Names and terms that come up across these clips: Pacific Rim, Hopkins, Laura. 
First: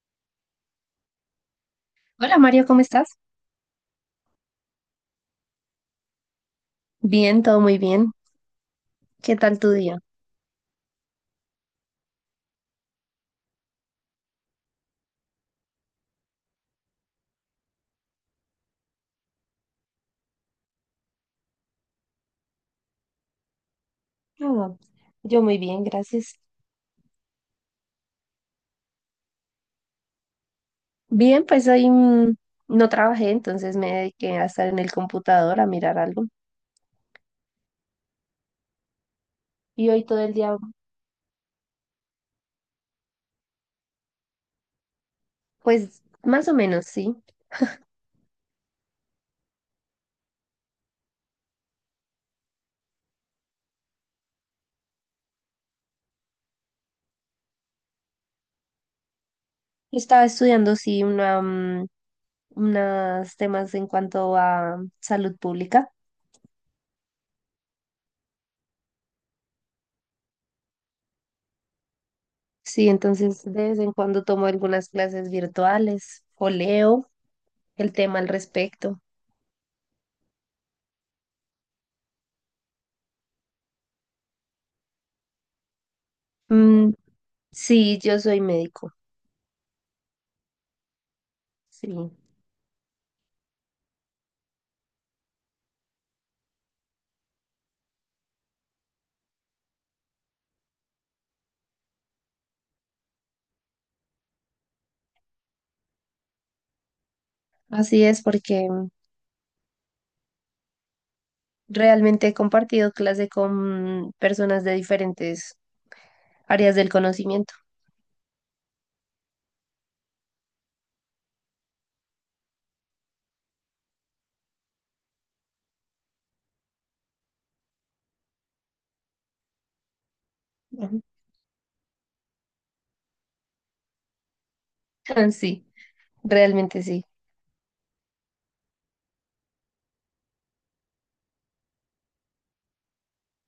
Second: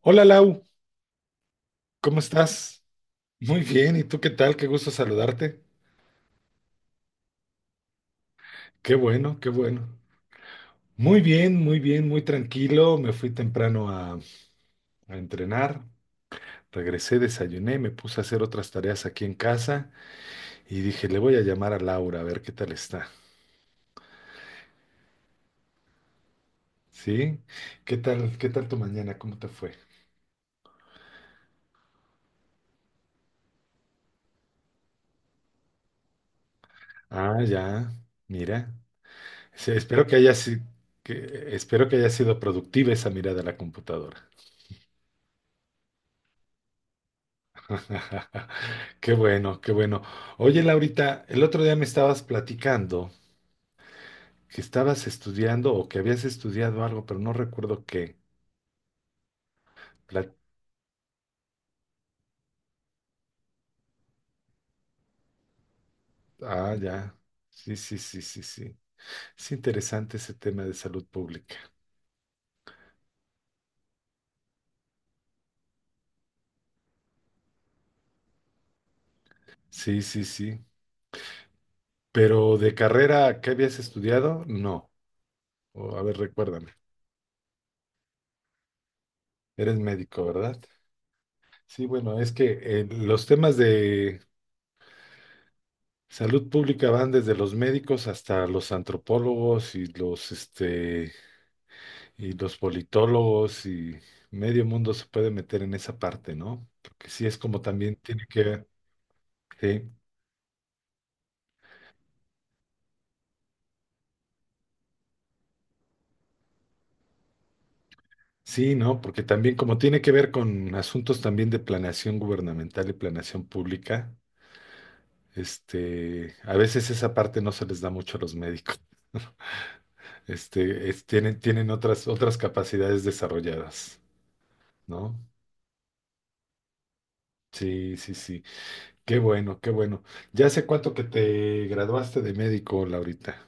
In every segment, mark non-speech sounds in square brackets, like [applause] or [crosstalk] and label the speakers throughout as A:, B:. A: Hola Lau, ¿cómo
B: Hola Mario, ¿cómo
A: estás?
B: estás?
A: Muy bien, ¿y tú qué tal? Qué gusto saludarte.
B: Bien, todo muy bien.
A: Qué
B: ¿Qué
A: bueno, qué
B: tal tu
A: bueno.
B: día?
A: Muy bien, muy bien, muy tranquilo. Me fui temprano a entrenar, regresé, desayuné, me puse a hacer otras tareas aquí en casa y dije, le voy a llamar a Laura a ver qué tal está.
B: Ah, yo muy bien, gracias.
A: ¿Sí? ¿Qué tal tu mañana? ¿Cómo te fue?
B: Bien, pues hoy no trabajé, entonces me dediqué a estar en el computador a mirar algo.
A: Ah, ya, mira. Sí,
B: Y hoy todo el día,
A: espero que haya sido productiva esa mirada a la computadora.
B: pues más o menos, sí.
A: [laughs] Qué bueno, qué bueno. Oye, Laurita, el otro día me estabas platicando que estabas estudiando o que habías estudiado algo, pero no recuerdo qué.
B: Estaba
A: Pla-
B: estudiando, sí, unos temas en cuanto a salud pública.
A: ah, ya. Sí, sí, sí, sí, sí. Es interesante ese tema de salud pública.
B: Sí, entonces de vez en cuando tomo algunas clases virtuales o leo el tema al respecto.
A: Sí, sí, sí. Pero de carrera, ¿qué habías estudiado? No. O, a ver, recuérdame.
B: Mm, sí, yo soy médico.
A: Eres médico, ¿verdad? Sí,
B: Sí.
A: bueno, es que los temas de salud pública van desde los médicos hasta los antropólogos y los politólogos y medio mundo se puede meter en esa parte, ¿no? Porque sí es como también
B: Así es,
A: tiene que ver,
B: porque
A: sí,
B: realmente he compartido clase con personas de diferentes áreas del conocimiento.
A: sí, ¿no? Porque también como tiene que ver con asuntos también de planeación gubernamental y planeación pública, a veces esa parte no se les da mucho a los médicos. [laughs] Este,
B: Ujú.
A: es- tienen, tienen otras, otras capacidades desarrolladas, ¿no?
B: [laughs] Sí, realmente sí.
A: Sí, sí, sí. Qué bueno, qué bueno. ¿Ya hace cuánto que te graduaste de médico, Laurita?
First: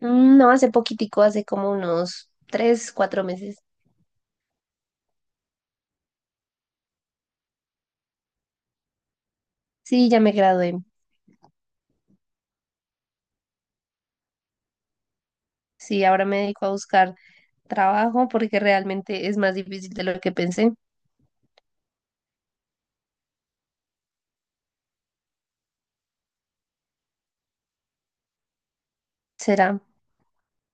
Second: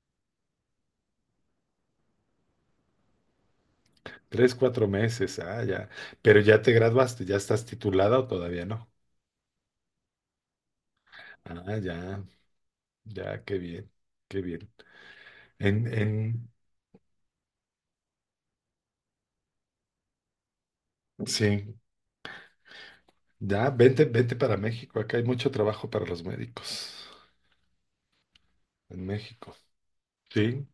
B: No, hace poquitico, hace como unos tres, cuatro meses.
A: Tres, cuatro meses, ah, ya. Pero ya te graduaste, ya estás titulada o todavía no.
B: Sí, ya me gradué.
A: Ah, ya, ya, qué bien, qué bien. En,
B: Sí, ahora me
A: en,
B: dedico a buscar trabajo porque realmente es más difícil de lo que pensé.
A: sí, ya, vente, vente para México, acá hay mucho trabajo para los médicos en México.
B: Será.
A: Sí,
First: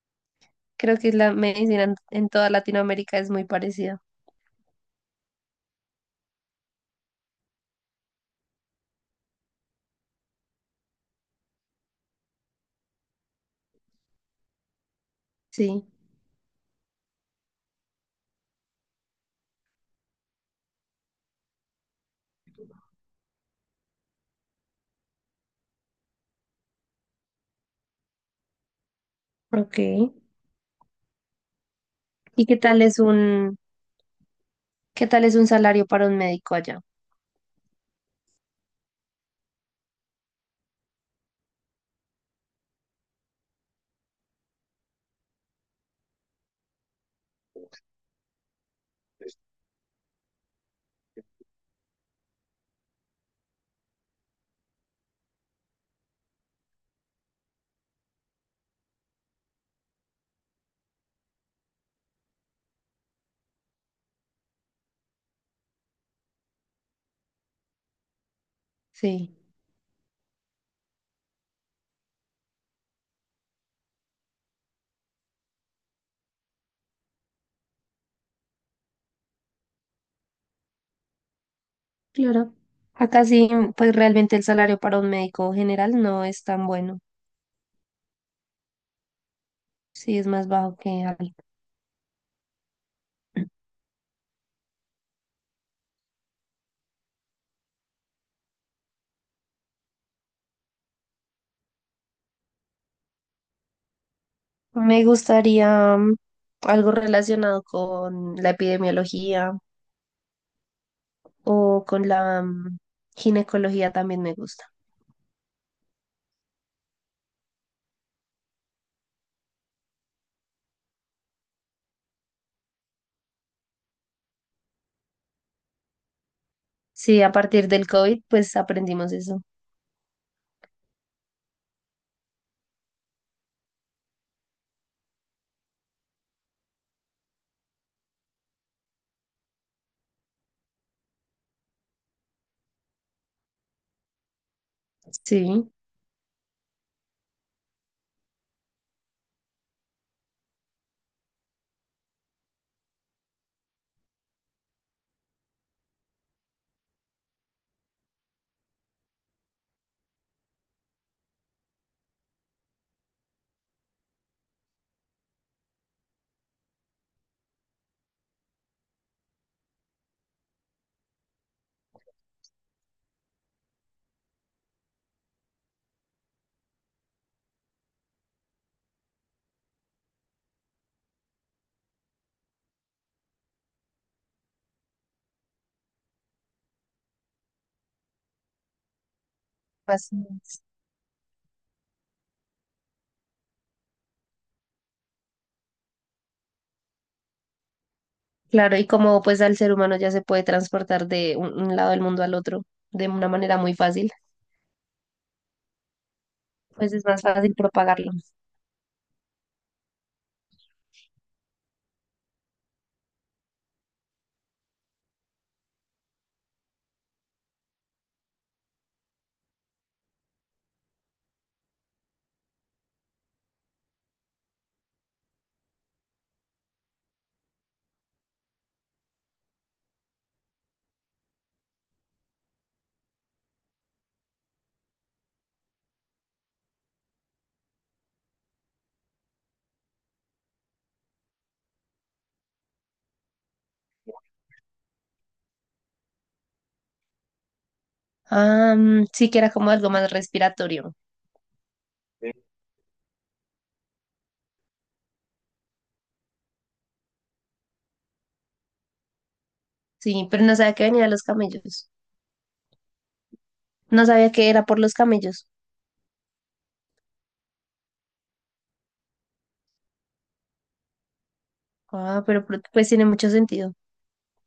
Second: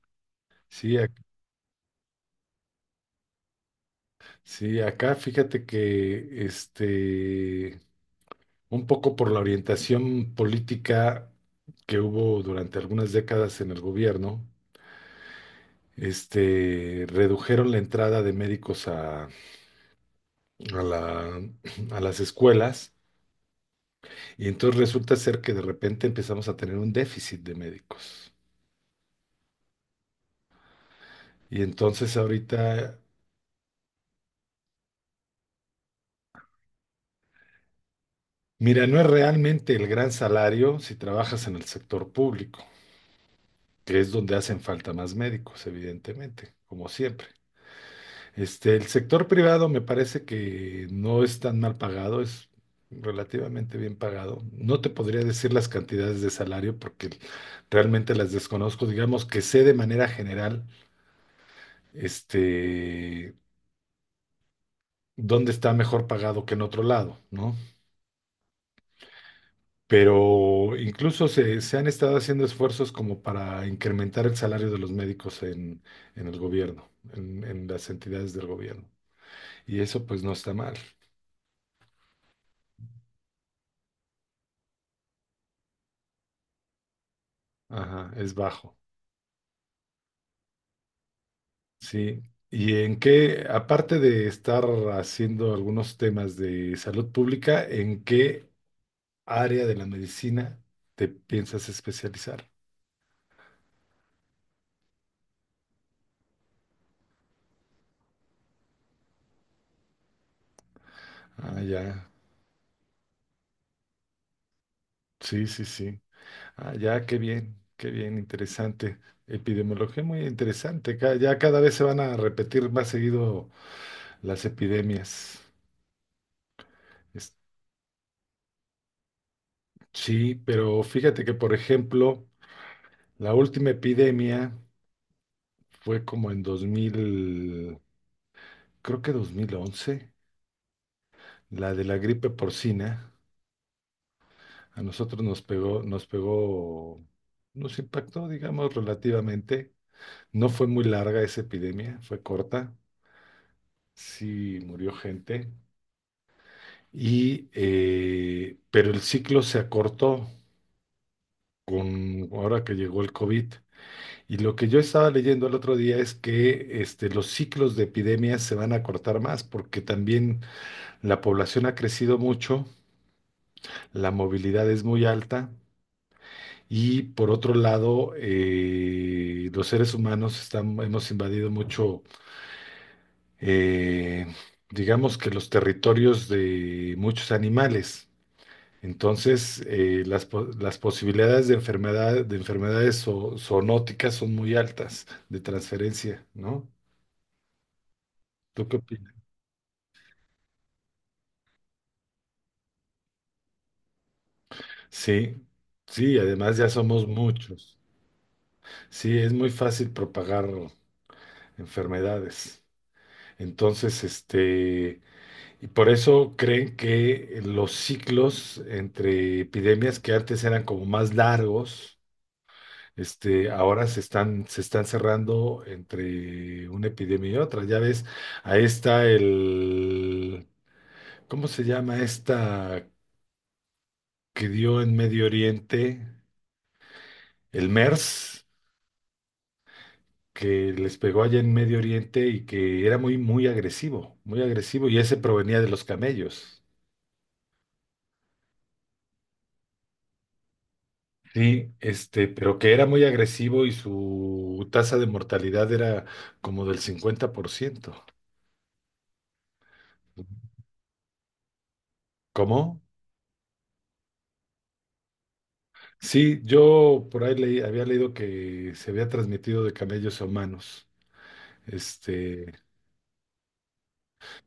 A: sí,
B: Creo que la medicina en toda Latinoamérica es muy parecida.
A: sí, acá fíjate que, un poco por la orientación política que hubo durante algunas décadas en el gobierno,
B: Sí.
A: redujeron la entrada de médicos a la- a las escuelas y entonces resulta ser que de repente empezamos a tener un déficit de médicos.
B: Ok.
A: Y entonces
B: ¿Y qué tal
A: ahorita,
B: es un, Qué tal es un salario para un médico allá?
A: mira, no es realmente el gran salario si trabajas en el sector público, que es donde hacen falta más médicos, evidentemente, como siempre. El sector privado me parece que no es tan mal pagado, es relativamente bien pagado. No te podría decir las cantidades de salario porque realmente las desconozco. Digamos que sé de manera general este, dónde está mejor pagado que en otro lado, ¿no?
B: Sí.
A: Pero incluso se han estado haciendo esfuerzos como para incrementar el salario de los médicos en el gobierno, en las entidades del gobierno. Y eso pues no está mal.
B: Claro. Acá sí, pues realmente el salario para un médico general no es tan bueno.
A: Ajá, es bajo.
B: Sí, es más bajo que algo.
A: Sí. ¿Y en qué, aparte de estar haciendo algunos temas de salud pública, en qué área de la medicina te piensas especializar?
B: Me gustaría algo relacionado con la epidemiología
A: Ah,
B: o
A: ya.
B: con la ginecología también me gusta.
A: Sí, sí, sí. Ah, ya, qué bien, interesante. Epidemiología muy interesante. Ya cada vez se van a repetir más seguido las epidemias.
B: Sí,
A: Es-
B: a partir del COVID, pues aprendimos eso.
A: sí, pero fíjate que, por ejemplo, la última epidemia fue como en 2000, creo que 2011, la de la gripe porcina. A nosotros nos
B: Sí,
A: pegó, nos pegó, nos impactó, digamos, relativamente. No fue muy larga esa epidemia, fue corta. Sí, murió gente. Y, pero el ciclo se acortó con ahora que llegó el COVID. Y lo que yo estaba leyendo el otro día es que los ciclos de epidemias se van a acortar más porque también la población ha crecido mucho, la movilidad es muy alta. Y por otro lado, los seres humanos hemos invadido mucho, eh, digamos que los territorios de muchos animales. Entonces,
B: así
A: las, po-
B: es.
A: las posibilidades de enfermedades zoonóticas son muy altas de transferencia, ¿no? ¿Tú qué
B: Claro, y
A: opinas?
B: como pues al ser humano ya se puede transportar de un lado del mundo al otro de una manera muy fácil,
A: Sí, sí, además ya
B: pues es
A: somos
B: más fácil
A: muchos.
B: propagarlo.
A: Sí, es muy fácil propagar enfermedades. Entonces, y por eso creen que los ciclos entre epidemias que antes eran como más largos, ahora se están cerrando entre una epidemia y otra. Ya ves, ahí está ¿cómo se llama esta que dio en Medio Oriente? El MERS, que les pegó allá en Medio Oriente y que era muy, muy agresivo, y ese provenía de los camellos.
B: Ah, sí, que era como algo más respiratorio.
A: Sí, pero que era muy agresivo y su tasa de mortalidad era como del 50%.
B: Sí, pero no sabía que venía de los camellos.
A: ¿Cómo?
B: No sabía que era por los camellos.
A: Sí, yo por ahí había leído que se había transmitido de camellos a humanos.
B: Ah,
A: Este,
B: pues tiene mucho sentido.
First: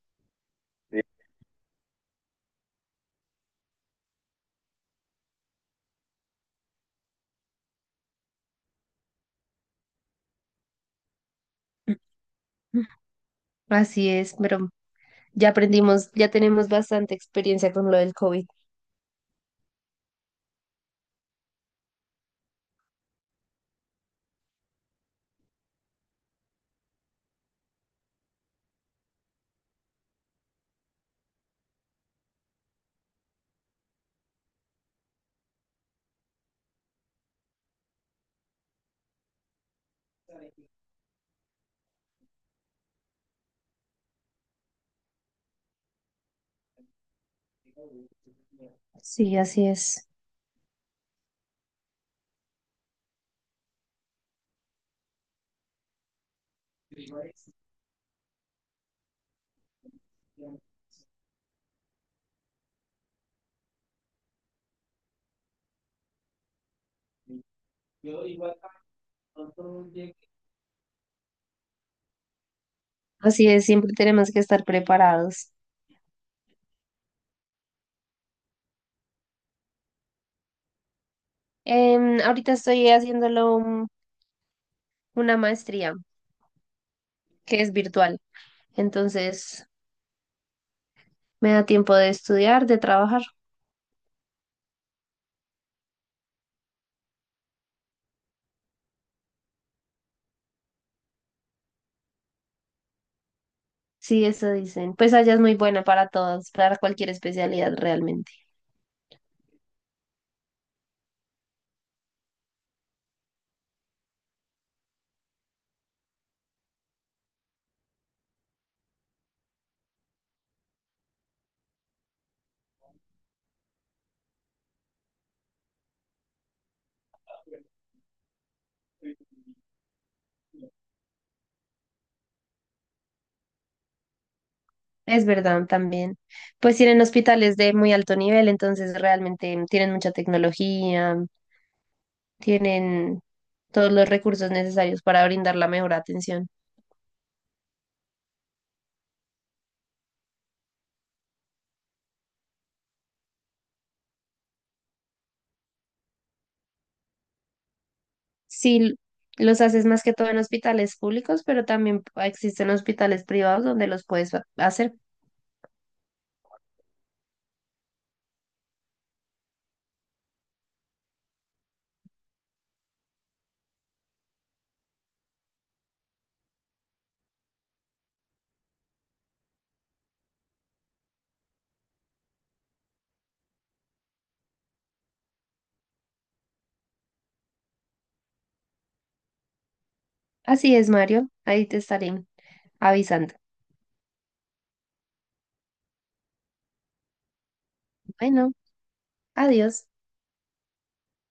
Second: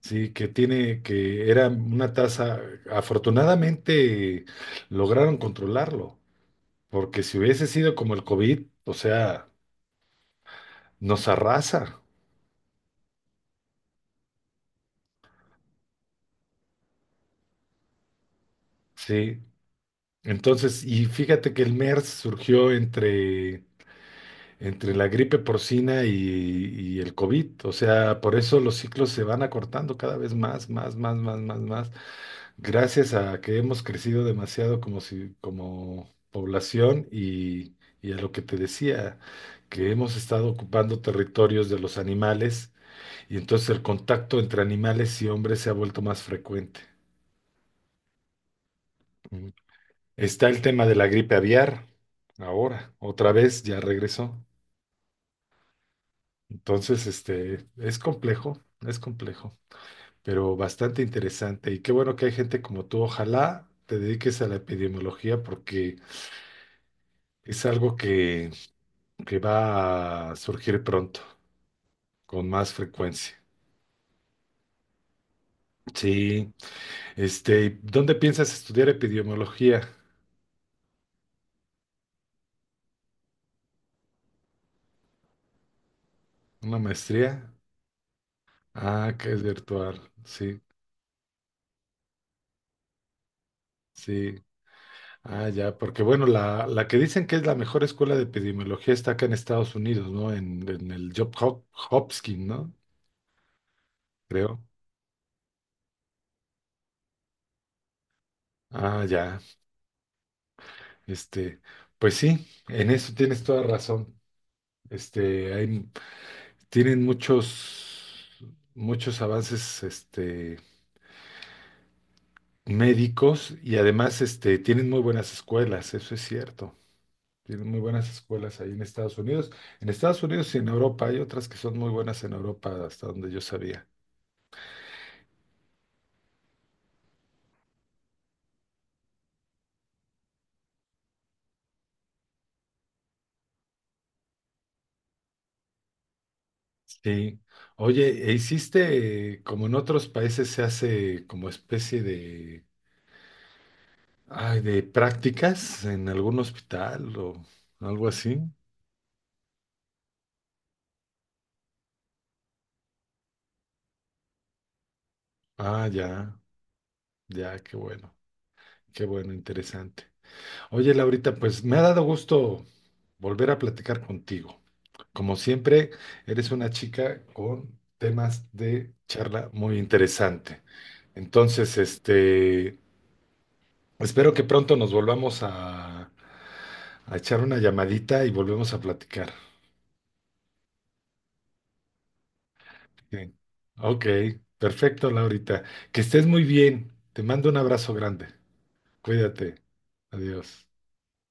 A: sí, que era una tasa, afortunadamente lograron controlarlo, porque si hubiese sido como el COVID, o sea, nos arrasa,
B: [clears throat] Así es, pero ya aprendimos, ya tenemos bastante experiencia con lo del COVID.
A: sí. Entonces, y fíjate que el MERS surgió entre la gripe porcina y el COVID, o sea, por eso los ciclos se van acortando cada vez más, más, más, más, más, más. Gracias a que hemos crecido demasiado como si, como población y a lo que te decía, que hemos estado ocupando territorios de los animales y entonces el contacto entre animales y hombres se ha vuelto más frecuente.
B: Sí,
A: Mm.
B: así es.
A: Está el tema de la gripe aviar, ahora, otra vez ya regresó. Entonces, es complejo, pero bastante interesante. Y qué bueno que hay gente como tú. Ojalá te dediques a la epidemiología porque es algo que va a surgir pronto, con más frecuencia.
B: Así es, siempre tenemos que estar preparados.
A: Sí, ¿dónde piensas estudiar epidemiología?
B: Ahorita estoy haciéndolo un- una maestría
A: ¿Una maestría?
B: que es virtual,
A: Ah, que es
B: entonces
A: virtual, sí,
B: me da tiempo de estudiar, de trabajar.
A: sí. Ah, ya, porque bueno, la que dicen que es la mejor escuela de epidemiología está acá en Estados Unidos, ¿no? En el Job Hopkins, ¿no?
B: Sí, eso
A: Creo.
B: dicen. Pues allá es muy buena para todos, para cualquier especialidad realmente.
A: Ah, ya, este, pues sí, en eso tienes toda razón. Este, hay, Tienen muchos, muchos avances médicos y además tienen muy buenas escuelas, eso es cierto. Tienen muy buenas escuelas ahí en Estados Unidos. En Estados Unidos y en Europa hay otras que son muy buenas en Europa, hasta donde yo sabía.
B: Es verdad también. Pues tienen hospitales de muy alto nivel, entonces realmente tienen mucha tecnología, tienen todos los recursos necesarios para brindar la mejor atención.
A: Sí. Oye, ¿e hiciste, como en otros países se hace como especie de prácticas en algún hospital o algo así?
B: Sí, los haces más que todo en hospitales públicos, pero también existen hospitales privados donde los puedes hacer.
A: Ah, ya, ya, qué bueno, interesante. Oye, Laurita, pues me ha dado gusto volver a platicar contigo. Como siempre, eres una chica con temas de charla muy interesante. Entonces, espero que pronto nos volvamos a, echar una llamadita y volvemos a platicar.
B: Así es, Mario. Ahí te estaré avisando.
A: Bien. Ok, perfecto, Laurita. Que estés muy bien. Te mando un abrazo grande.
B: Bueno,
A: Cuídate.
B: adiós.
A: Adiós.